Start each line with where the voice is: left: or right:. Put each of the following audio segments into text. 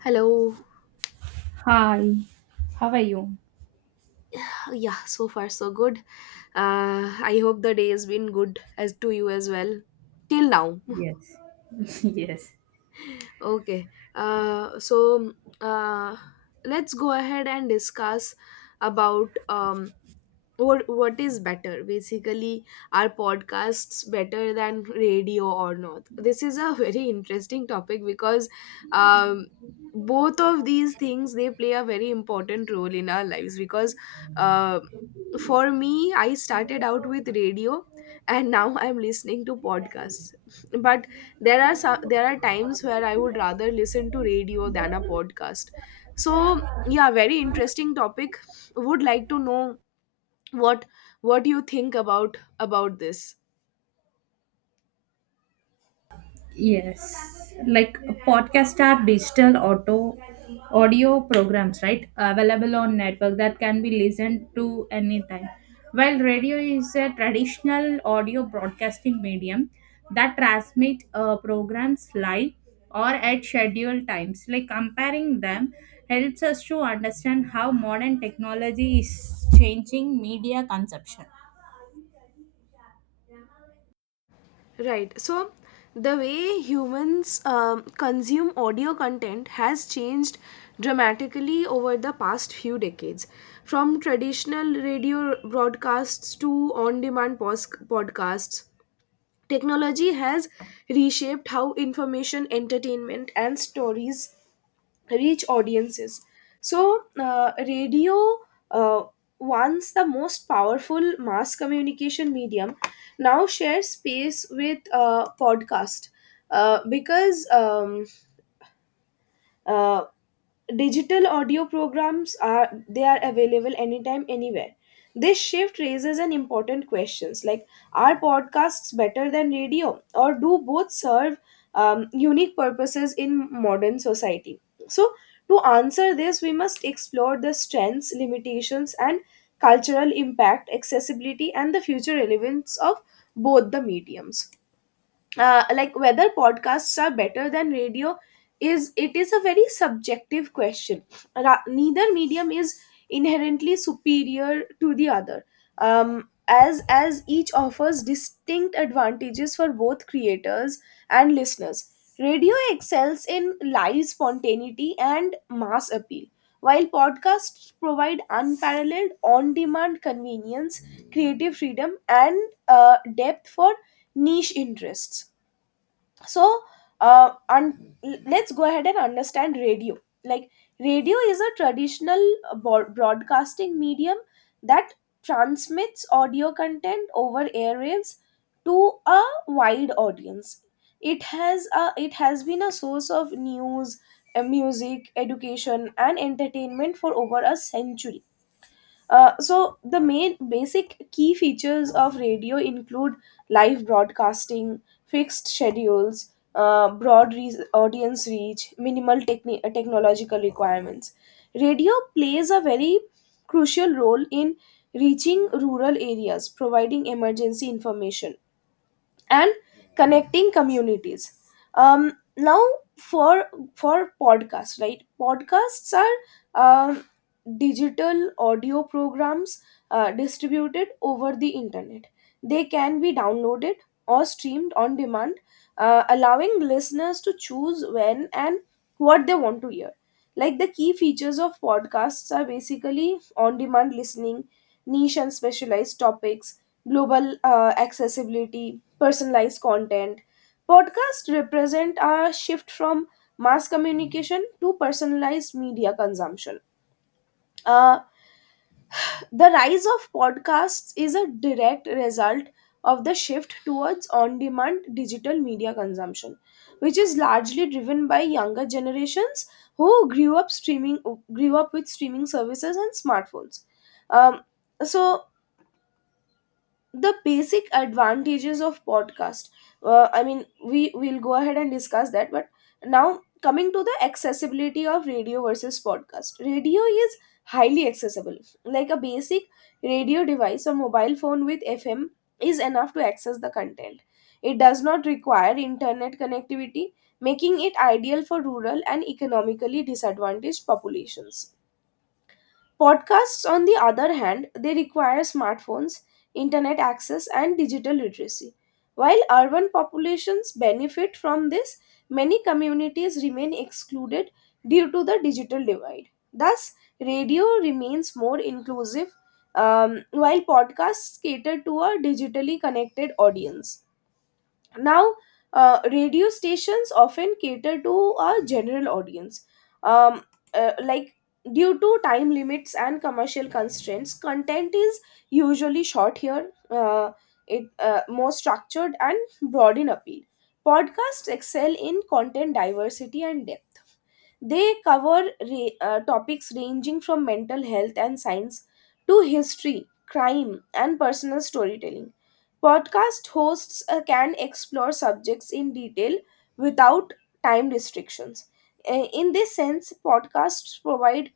left: Hello.
right: Hi, how are you?
left: Yeah, so far so good. I hope the day has been good as to you as well till now.
right: Yes. Yes.
left: Okay. Uh, let's go ahead and discuss about what is better. Basically, are podcasts better than radio or not? This is a very interesting topic, because um, both of these things, they play a very important role in our lives, because uh, for me, I started out with radio and now I'm listening to podcasts but there are there are times where I would rather listen to radio than a podcast. So yeah, very interesting topic. Would like to know what what you think about this.
right: Yes, like podcasts are digital auto audio programs, right? Available on network that can be listened to anytime. While radio is a traditional audio broadcasting medium that transmit programs live or at scheduled times. Like comparing them helps us to understand how modern technology is changing media consumption.
left: Right, so the way humans consume audio content has changed dramatically over the past few decades. From traditional radio broadcasts to on demand podcasts, technology has reshaped how information, entertainment and stories reach audiences. So, radio, uh, once the most powerful mass communication medium, now shares space with podcast, because uh, digital audio programs are, they are available anytime anywhere. This shift raises an important questions, like are podcasts better than radio, or do both serve unique purposes in modern society? So to answer this, we must explore the strengths, limitations and cultural impact, accessibility and the future relevance of both the mediums. Like whether podcasts are better than radio is, it is a very subjective question. Neither medium is inherently superior to the other, as each offers distinct advantages for both creators and listeners. Radio excels in live spontaneity and mass appeal, while podcasts provide unparalleled on-demand convenience, creative freedom and depth for niche interests. so uh, un- let's go ahead and understand radio. Like, radio is a traditional broadcasting medium that transmits audio content over airwaves to a wide audience. It has it has been a source of news, music, education and entertainment for over a century. So the main basic key features of radio include live broadcasting, fixed schedules, audience reach, minimal technological requirements. Radio plays a very crucial role in reaching rural areas, providing emergency information and connecting communities. Now, for for podcasts, right, podcasts are digital audio programs distributed over the internet. They can be downloaded or streamed on demand, allowing listeners to choose when and what they want to hear. Like, the key features of podcasts are basically on demand listening, niche and specialized topics, global accessibility, personalized content. Podcasts represent a shift from mass communication to personalized media consumption. Uh, the rise of podcasts is a direct result of the shift towards on demand digital media consumption, which is largely driven by younger generations who grew up with streaming services and smartphones. Um, so the basic advantages of podcast, I mean, we will go ahead and discuss that, but now coming to the accessibility of radio versus podcast, radio is highly accessible. Like, a basic radio device or mobile phone with fm is enough to access the content. It does not require internet connectivity, making it ideal for rural and economically disadvantaged populations. Podcasts, on the other hand, they require smartphones, internet access, and digital literacy. While urban populations benefit from this, many communities remain excluded due to the digital divide. Thus, radio remains more inclusive, while podcasts cater to a digitally connected audience. Now, radio stations often cater to a general audience. um, like, due to time limits and commercial constraints, content is usually short here. It more structured and broad in appeal. Podcasts excel in content diversity and depth. They cover topics ranging from mental health and science to history, crime, and personal storytelling. Podcast hosts can explore subjects in detail without time restrictions. In this sense, podcasts provide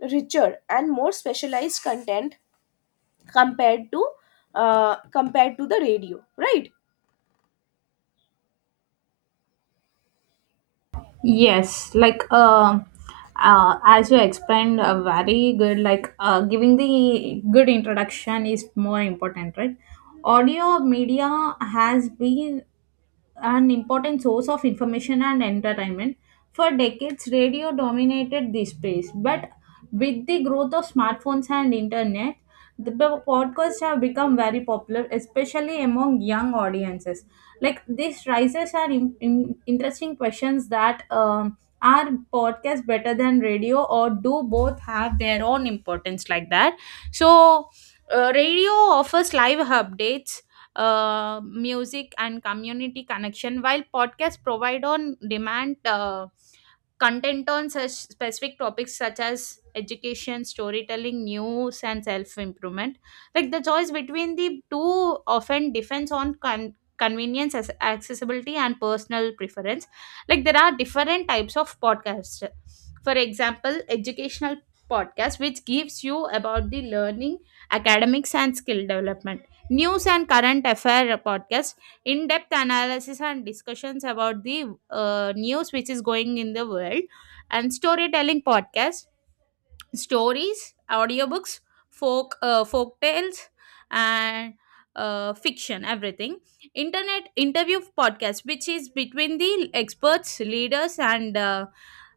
left: richer and more specialized content compared to compared to the radio, right?
right: Yes, like as you explained, very good. Like giving the good introduction is more important, right? Audio media has been an important source of information and entertainment. For decades, radio dominated this space, but with the growth of smartphones and internet, the p- podcasts have become very popular, especially among young audiences. Like these rises are interesting questions that, are podcasts better than radio, or do both have their own importance like that? So, radio offers live updates, music and community connection, while podcasts provide on demand content on such specific topics such as education, storytelling, news and self improvement. Like the choice between the two often depends on convenience as accessibility and personal preference. Like there are different types of podcasts. For example, educational podcast, which gives you about the learning, academics and skill development; news and current affair podcast, in-depth analysis and discussions about the news which is going in the world; and storytelling podcast, stories, audiobooks, folk tales, and fiction. Everything. Internet interview podcast, which is between the experts, leaders, and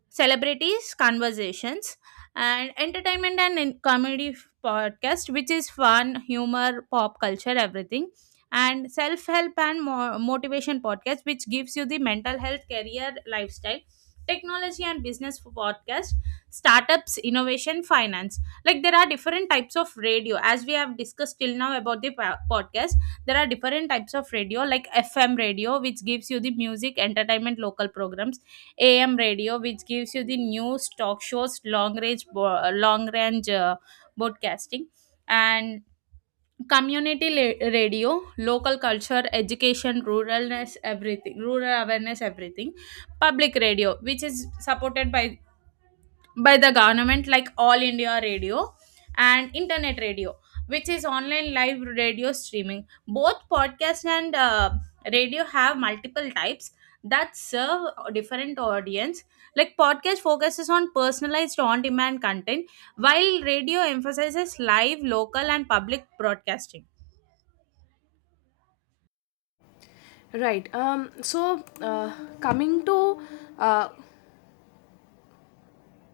right: celebrities conversations; and entertainment and comedy podcast, which is fun, humor, pop culture, everything; and self help and motivation podcast, which gives you the mental health, career, lifestyle; technology and business podcast, startups, innovation, finance. Like there are different types of radio. As we have discussed till now about the podcast, there are different types of radio like FM radio, which gives you the music, entertainment, local programs; AM radio, which gives you the news, talk shows, long range long range broadcasting; and community radio, local culture, education, ruralness, everything, rural awareness, everything; public radio, which is supported by the government, like All India Radio; and internet radio, which is online live radio streaming. Both podcast and radio have multiple types that serve different audience. Like podcast focuses on personalized on demand content, while radio emphasizes live, local and public broadcasting.
left: Right. Coming to uh,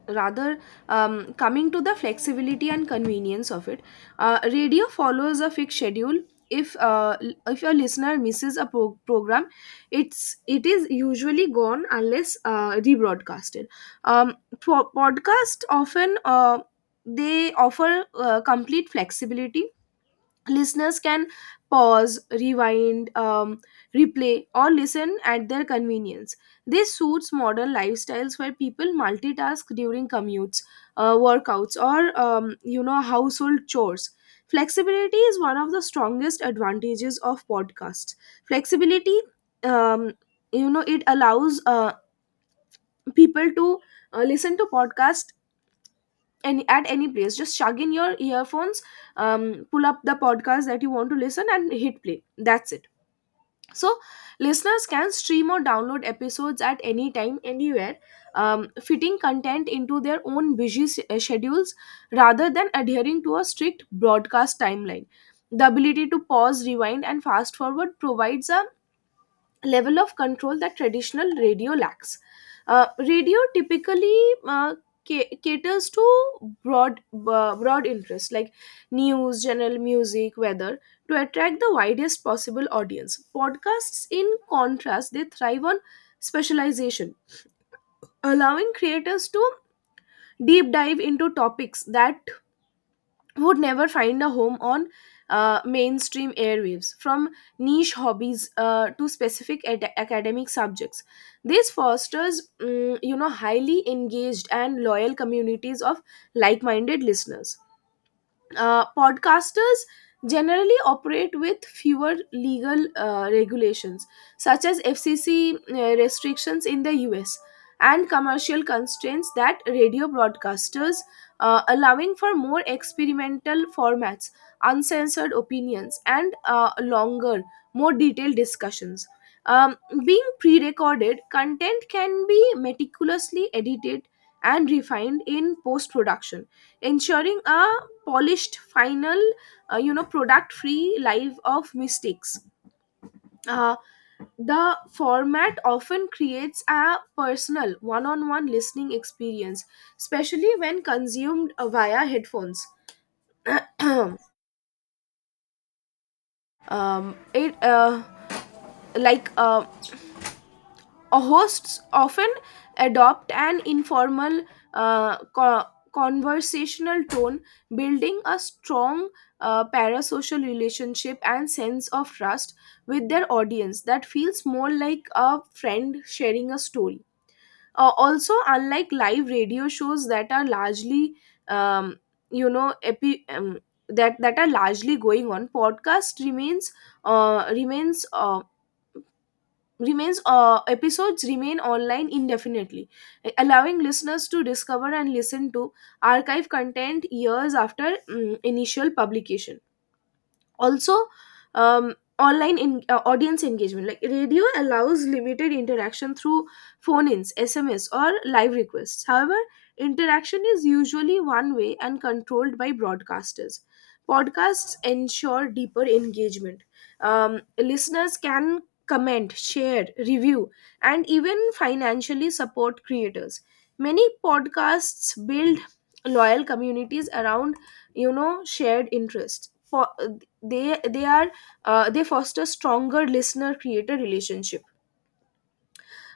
left: rather coming to the flexibility and convenience of it. Radio follows a fixed schedule. If a listener misses a program, it is usually gone unless rebroadcasted. um, podcast often they offer complete flexibility. Listeners can pause, rewind, replay or listen at their convenience. This suits modern lifestyles where people multitask during commutes, workouts or you know, household chores. Flexibility is one of the strongest advantages of podcasts. Flexibility, um, you know, it allows people to listen to podcasts any at any place. Just shove in your earphones, pull up the podcast that you want to listen and hit play, that's it. So listeners can stream or download episodes at any time anywhere, fitting content into their own schedules rather than adhering to a strict broadcast timeline. The ability to pause, rewind and fast forward provides a level of control that traditional radio lacks. Radio typically uh, caters to broad interests like news, general music, weather, to attract the widest possible audience. Podcasts, in contrast, they thrive on specialization, allowing creators to deep dive into topics that would never find a home on mainstream airwaves, from niche hobbies to specific academic subjects. This fosters, you know, highly engaged and loyal communities of like-minded listeners. Podcasters generally operate with fewer legal regulations, such as FCC restrictions in the US, and commercial constraints that radio broadcasters, allowing for more experimental formats, uncensored opinions, and longer, more detailed discussions. Um, being pre recorded, content can be meticulously edited and refined in post production, ensuring a polished final, you know, product free life of mistakes. uh, the format often creates a personal one-on-one listening experience, especially when consumed via headphones. It like hosts often adopt an informal uh, co- conversational tone, building a strong parasocial relationship and sense of trust with their audience that feels more like a friend sharing a story. Also, unlike live radio shows that are largely, um, you know, epi- um, that are largely going on, podcast remains remains. Remains episodes remain online indefinitely, allowing listeners to discover and listen to archive content years after, initial publication. Also, audience engagement, like, radio allows limited interaction through phone ins, sms or live requests. However, interaction is usually one way and controlled by broadcasters. Podcasts ensure deeper engagement. Listeners can comment, share, review and even financially support creators. Many podcasts build loyal communities around, you know, shared interests. They they are they foster stronger listener creator relationship.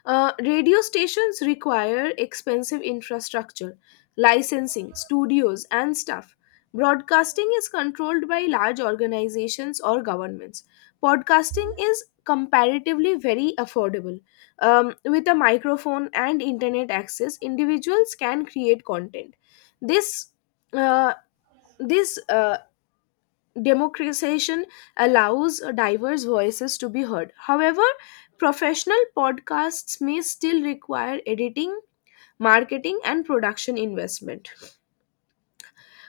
left: Radio stations require expensive infrastructure, licensing, studios and staff. Broadcasting is controlled by large organizations or governments. Podcasting is comparatively very affordable. With a microphone and internet access, individuals can create content. This uh, this democratization allows diverse voices to be heard. However, professional podcasts may still require editing, marketing, and production investment.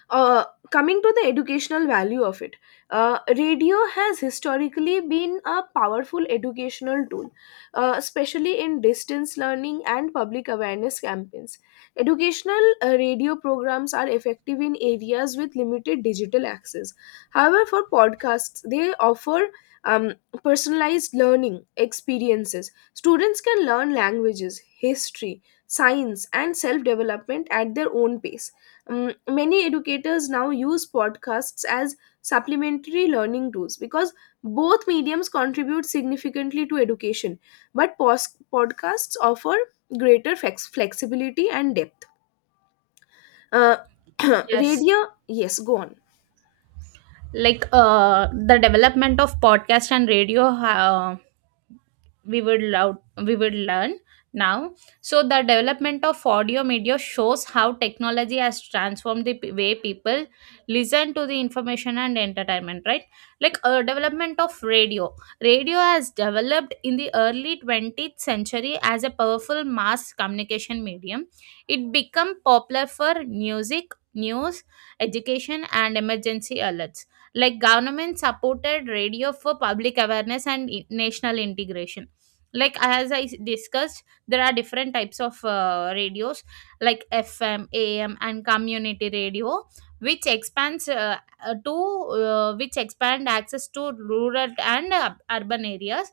left: uh, coming to the educational value of it, radio has historically been a powerful educational tool, especially in distance learning and public awareness campaigns. Educational radio programs are effective in areas with limited digital access. However, for podcasts, they offer um, personalized learning experiences. Students can learn languages, history, science, and self development at their own pace. Many educators now use podcasts as supplementary learning tools, because both mediums contribute significantly to education, but podcasts offer greater flexibility and depth. Uh,
right: Yes,
left: radio, yes, go on.
right: like the development of podcast and radio, we would love, we would learn now. So the development of audio media shows how technology has transformed way people listen to the information and entertainment, right? Like a development of radio. Radio has developed in the early 20th century as a powerful mass communication medium. It became popular for music, news, education and emergency alerts, like government supported radio for public awareness and national integration. Like as discussed, there are different types of radios like FM, AM and community radio, which expands to which expand access to rural and urban areas.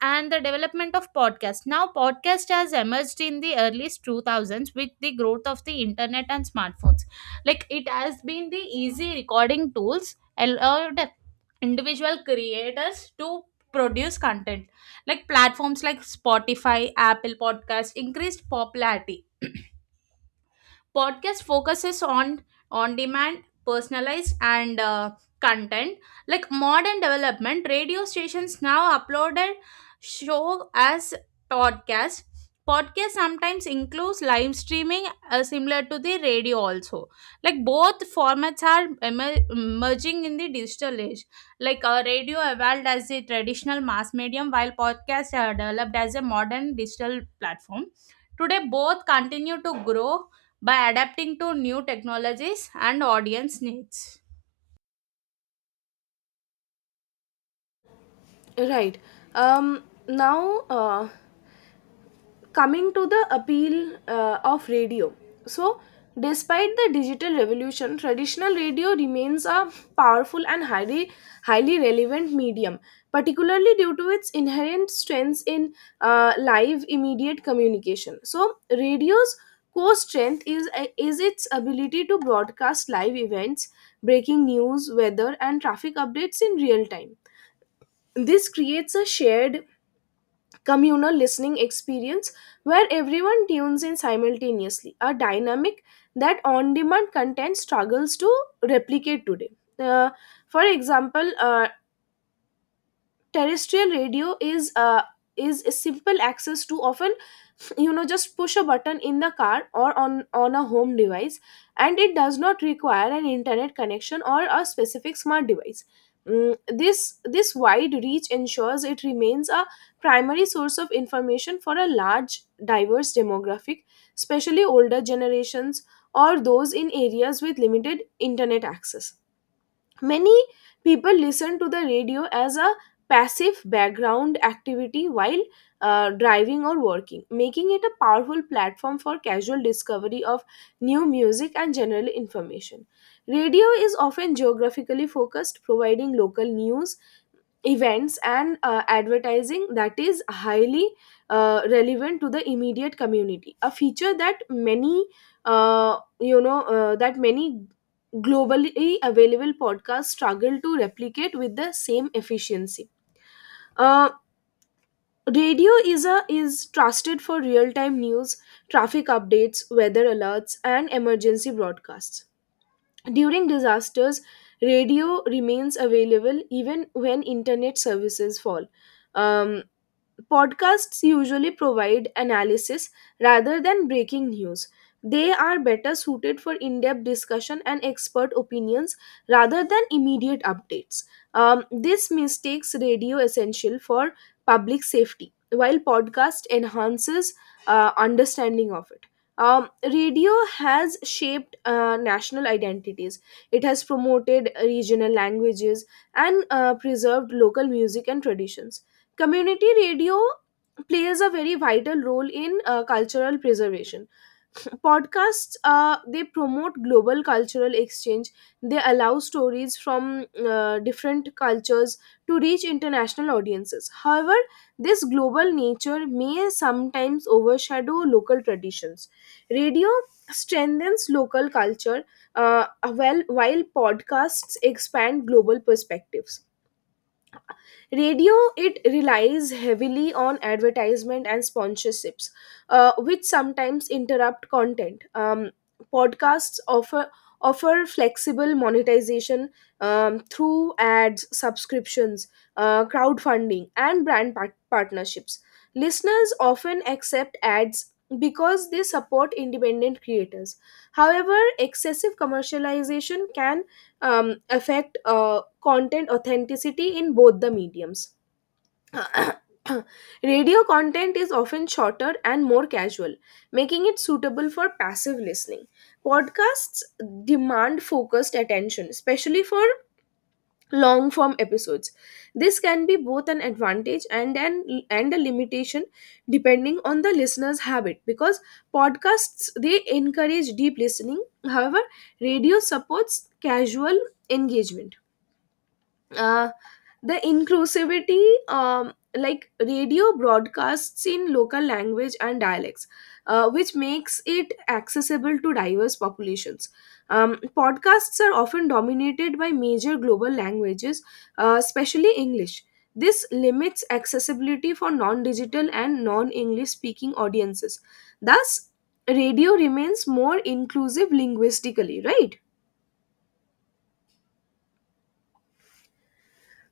right: And the development of podcast. Now podcast has emerged in the early 2000s with the growth of the internet and smartphones. Like it has been the easy recording tools allowed individual creators to produce content. Like platforms like Spotify, Apple Podcast increased popularity. Podcast focuses on demand, personalized and content. Like modern development, radio stations now uploaded show as podcast. Podcast sometimes includes live streaming, similar to the radio also. Like both formats are emerging in the digital age. Like radio evolved as a traditional mass medium, while podcasts are developed as a modern digital platform. Today both continue to grow by adapting to new technologies and audience needs.
left: Right. Um, now, uh, coming to the appeal of radio. So despite the digital revolution, traditional radio remains a powerful and highly relevant medium, particularly due to its inherent strengths in live immediate communication. So radio's core strength is its ability to broadcast live events, breaking news, weather and traffic updates in real time. This creates a shared communal listening experience where everyone tunes in simultaneously, a dynamic that on demand content struggles to replicate today. Uh, for example, terrestrial radio is a simple access to often, you know, just push a button in the car or on a home device, and it does not require an internet connection or a specific smart device. Mm, this this wide reach ensures it remains a primary source of information for a large diverse demographic, especially older generations or those in areas with limited internet access. Many people listen to the radio as a passive background activity while driving or working, making it a powerful platform for casual discovery of new music and general information. Radio is often geographically focused, providing local news, events and advertising that is highly relevant to the immediate community, a feature that many that many globally available podcasts struggle to replicate with the same efficiency. uh, Radio is trusted for real time news, traffic updates, weather alerts and emergency broadcasts. During disasters, radio remains available even when internet services fall. um, Podcasts usually provide analysis rather than breaking news. They are better suited for in depth discussion and expert opinions rather than immediate updates. This mistakes radio essential for public safety, while podcast enhances understanding of it. Radio has shaped national identities. It has promoted regional languages and preserved local music and traditions. Community radio plays a very vital role in cultural preservation. Podcasts they promote global cultural exchange. They allow stories from different cultures to reach international audiences. However, this global nature may sometimes overshadow local traditions. Radio strengthens local culture, uh, while podcasts expand global perspectives. Radio it relies heavily on advertisement and sponsorships, which sometimes interrupt content. Podcasts offer flexible monetization, through ads, subscriptions, crowdfunding and partnerships. Listeners often accept ads because they support independent creators. However, excessive commercialization can affect content authenticity in both the mediums. Radio content is often shorter and more casual, making it suitable for passive listening. Podcasts demand focused attention, especially for long form episodes. This can be both an advantage and an and a limitation depending on the listener's habit, because podcasts they encourage deep listening. However, radio supports casual engagement. uh, the inclusivity, like radio broadcasts in local language and dialects, which makes it accessible to diverse populations. Podcasts are often dominated by major global languages, especially english. This limits accessibility for non-digital and non-english speaking audiences. Thus radio remains more inclusive linguistically, right?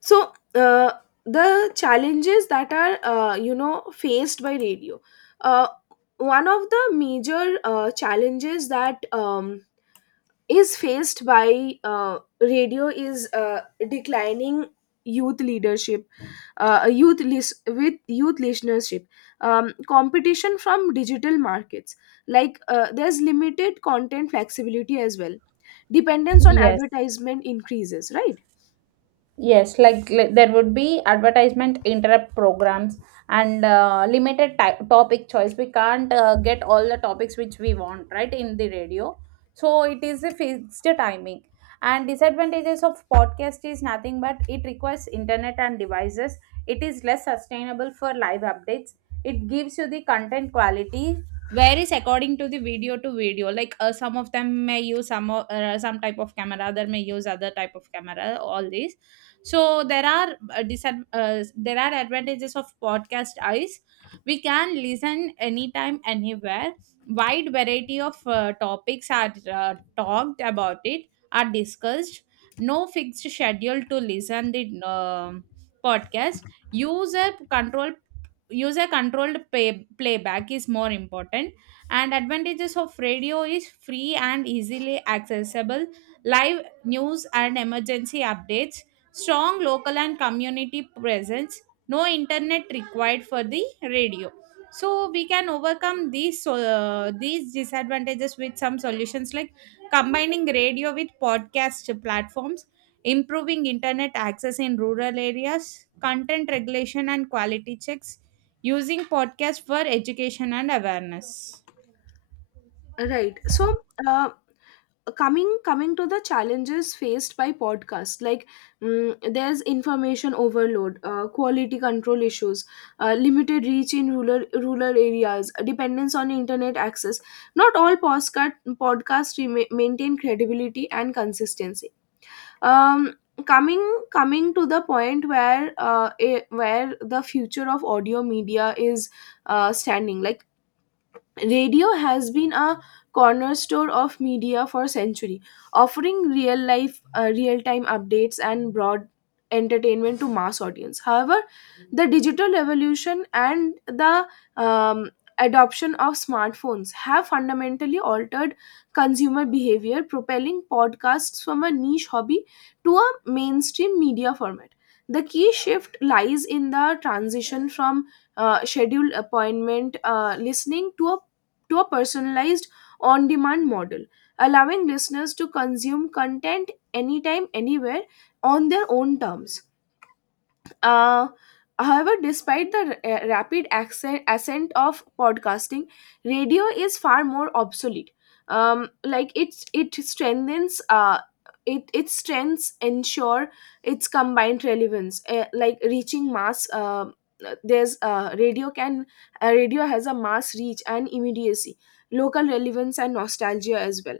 left: So, the challenges that are faced by radio, uh, one of the major challenges that is faced by radio is declining youth leadership, with youth listenership, competition from digital markets, like there's limited content flexibility as well, dependence on
right: Yes.
left: advertisement increases, right?
right: Yes, like there would be advertisement interrupt programs and limited topic choice. We can't get all the topics which we want, right, in the radio. So it is a fixed timing. And disadvantages of podcast is nothing but it requires internet and devices. It is less sustainable for live updates. It gives you the content quality varies according to the video to video. Like some of them may use some type of camera, other may use other type of camera, all these. So there are there are advantages of podcast eyes. We can listen anytime, anywhere. Wide variety of topics are talked about it, are discussed. No fixed schedule to listen the podcast. user control User controlled pay, playback is more important. And advantages of radio is free and easily accessible, live news and emergency updates, strong local and community presence, no internet required for the radio. So we can overcome these, so, these disadvantages with some solutions like combining radio with podcast platforms, improving internet access in rural areas, content regulation and quality checks, using podcasts for education and awareness.
left: Right. So, uh, coming to the challenges faced by podcast, like there's information overload, quality control issues, limited reach in rural areas, dependence on internet access. Not all podcasts maintain credibility and consistency. Um, coming coming to the point where where the future of audio media is standing, like radio has been a cornerstone of media for century, offering real time updates and broad entertainment to mass audience. However, the digital revolution and the um, adoption of smartphones have fundamentally altered consumer behavior, propelling podcasts from a niche hobby to a mainstream media format. The key shift lies in the transition from scheduled appointment listening to a personalized on demand model, allowing listeners to consume content anytime, anywhere on their own terms. Uh, However, despite the ascent of podcasting, radio is far more obsolete. Like it strengthens, it its strengths ensure its combined relevance, like reaching mass. There's radio can Radio has a mass reach and immediacy, local relevance and nostalgia as well.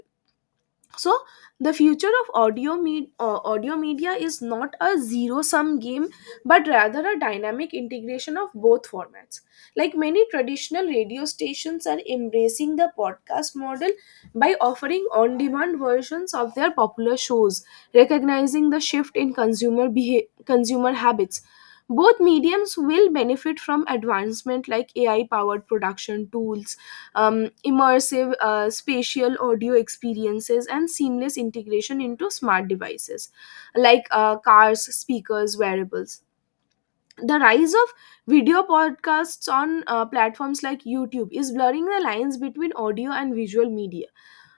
left: So the future of audio media is not a zero sum game, but rather a dynamic integration of both formats. Like many traditional radio stations are embracing the podcast model by offering on demand versions of their popular shows, recognizing the shift in consumer habits. Both mediums will benefit from advancement like ai powered production tools, immersive spatial audio experiences and seamless integration into smart devices, like cars, speakers, wearables. The rise of video podcasts on platforms like youtube is blurring the lines between audio and visual media,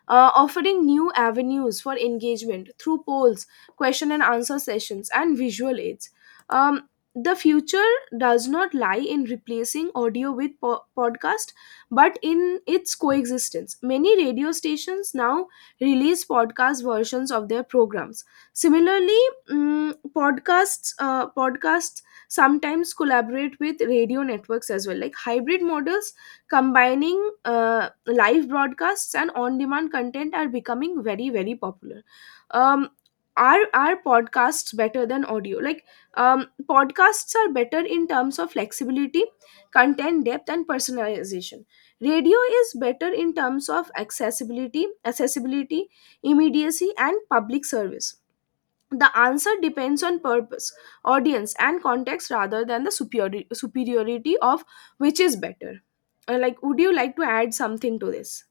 left: offering new avenues for engagement through polls, question and answer sessions, and visual aids. Um, the future does not lie in replacing audio with podcast, but in its coexistence. Many radio stations now release podcast versions of their programs. Similarly, podcasts sometimes collaborate with radio networks as well. Like hybrid models combining live broadcasts and on-demand content are becoming very popular. Um, are podcasts better than audio? Like podcasts are better in terms of flexibility, content depth, and personalization. Radio is better in terms of accessibility, immediacy, and public service. The answer depends on purpose, audience and context rather than the superiority of which is better. Like, would you like to add something to this?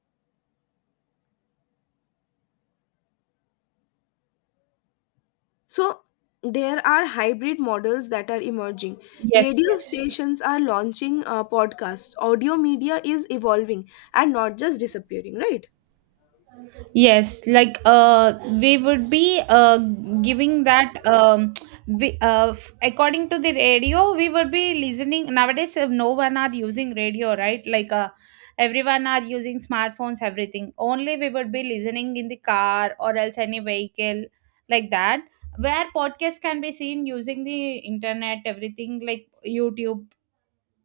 left: So there are hybrid models that are emerging,
right: Yes,
left: radio
right: yes.
left: stations are launching podcasts, audio media is evolving and not just disappearing, right?
right: Yes, like we would be, giving that, we, according to the radio, we would be listening. Nowadays, no one are using radio, right? Like everyone are using smartphones, everything. Only we would be listening in the car or else any vehicle like that, where podcast can be seen using the internet, everything like YouTube,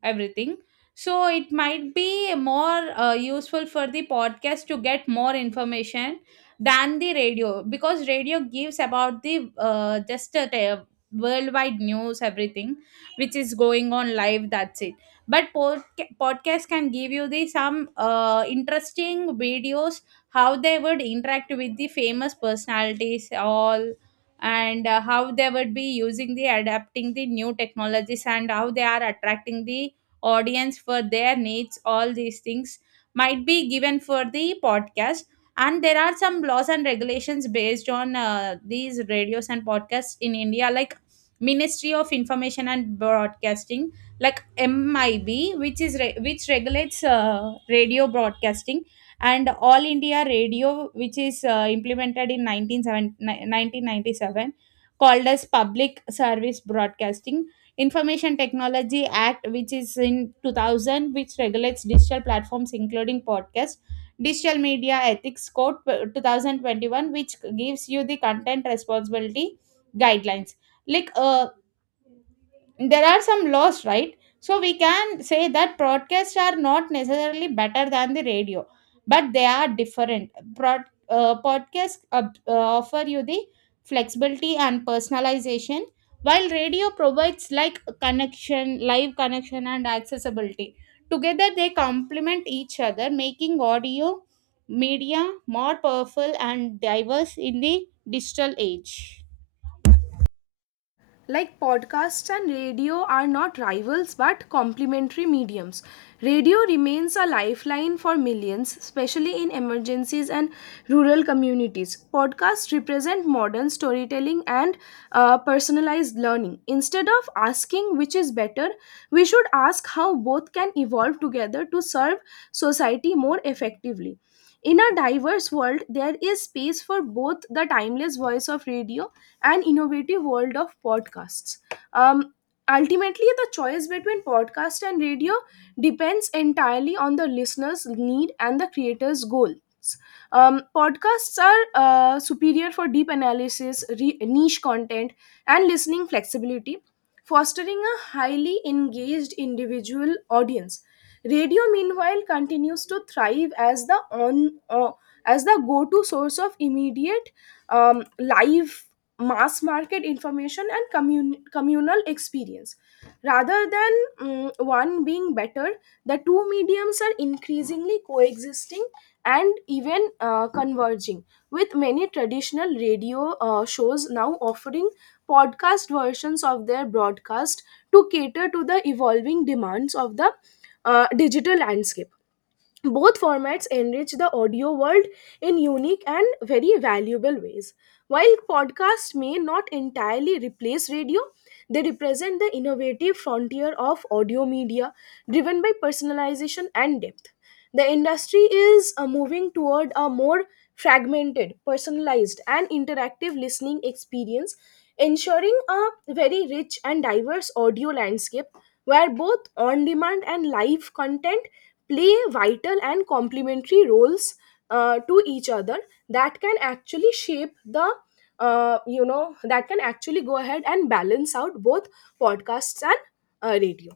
right: everything. So it might be more useful for the podcast to get more information than the radio, because radio gives about the, t- worldwide news, everything which is going on live, that's it. But podcast can give you the some interesting videos, how they would interact with the famous personalities all, and how they would be using the adapting the new technologies and how they are attracting the audience for their needs, all these things might be given for the podcast. And there are some laws and regulations based on these radios and podcasts in India, like Ministry of Information and Broadcasting, like MIB, which is which regulates radio broadcasting, and All India Radio, which is implemented in 1997, called as public service broadcasting. Information Technology Act, which is in 2000, which regulates digital platforms including podcasts. Digital Media Ethics Code 2021, which gives you the content responsibility guidelines. Like, there are some laws, right? So we can say that broadcasts are not necessarily better than the radio, but they are different. Broad, Podcasts offer you the flexibility and personalization, while radio provides like connection, live connection and accessibility. Together they complement each other, making audio media more powerful and diverse in the digital age.
left: Like podcasts and radio are not rivals but complementary mediums. Radio remains a lifeline for millions, especially in emergencies and rural communities. Podcasts represent modern storytelling and personalized learning. Instead of asking which is better, we should ask how both can evolve together to serve society more effectively. In a diverse world, there is space for both the timeless voice of radio and innovative world of podcasts. Um, Ultimately, the choice between podcast and radio depends entirely on the listener's need and the creator's goals. Podcasts are superior for deep analysis, niche content, and listening flexibility, fostering a highly engaged individual audience. Radio, meanwhile, continues to thrive as the on as the go-to source of immediate live mass market information and communal experience. Rather than one being better, the two mediums are increasingly coexisting and even converging, with many traditional radio shows now offering podcast versions of their broadcast to cater to the evolving demands of the digital landscape. Both formats enrich the audio world in unique and very valuable ways. While podcasts may not entirely replace radio, they represent the innovative frontier of audio media driven by personalization and depth. The industry is moving toward a more fragmented, personalized, and interactive listening experience, ensuring a very rich and diverse audio landscape where both on demand and live content play vital and complementary roles to each other that can actually shape the that can actually go ahead and balance out both podcasts and radio.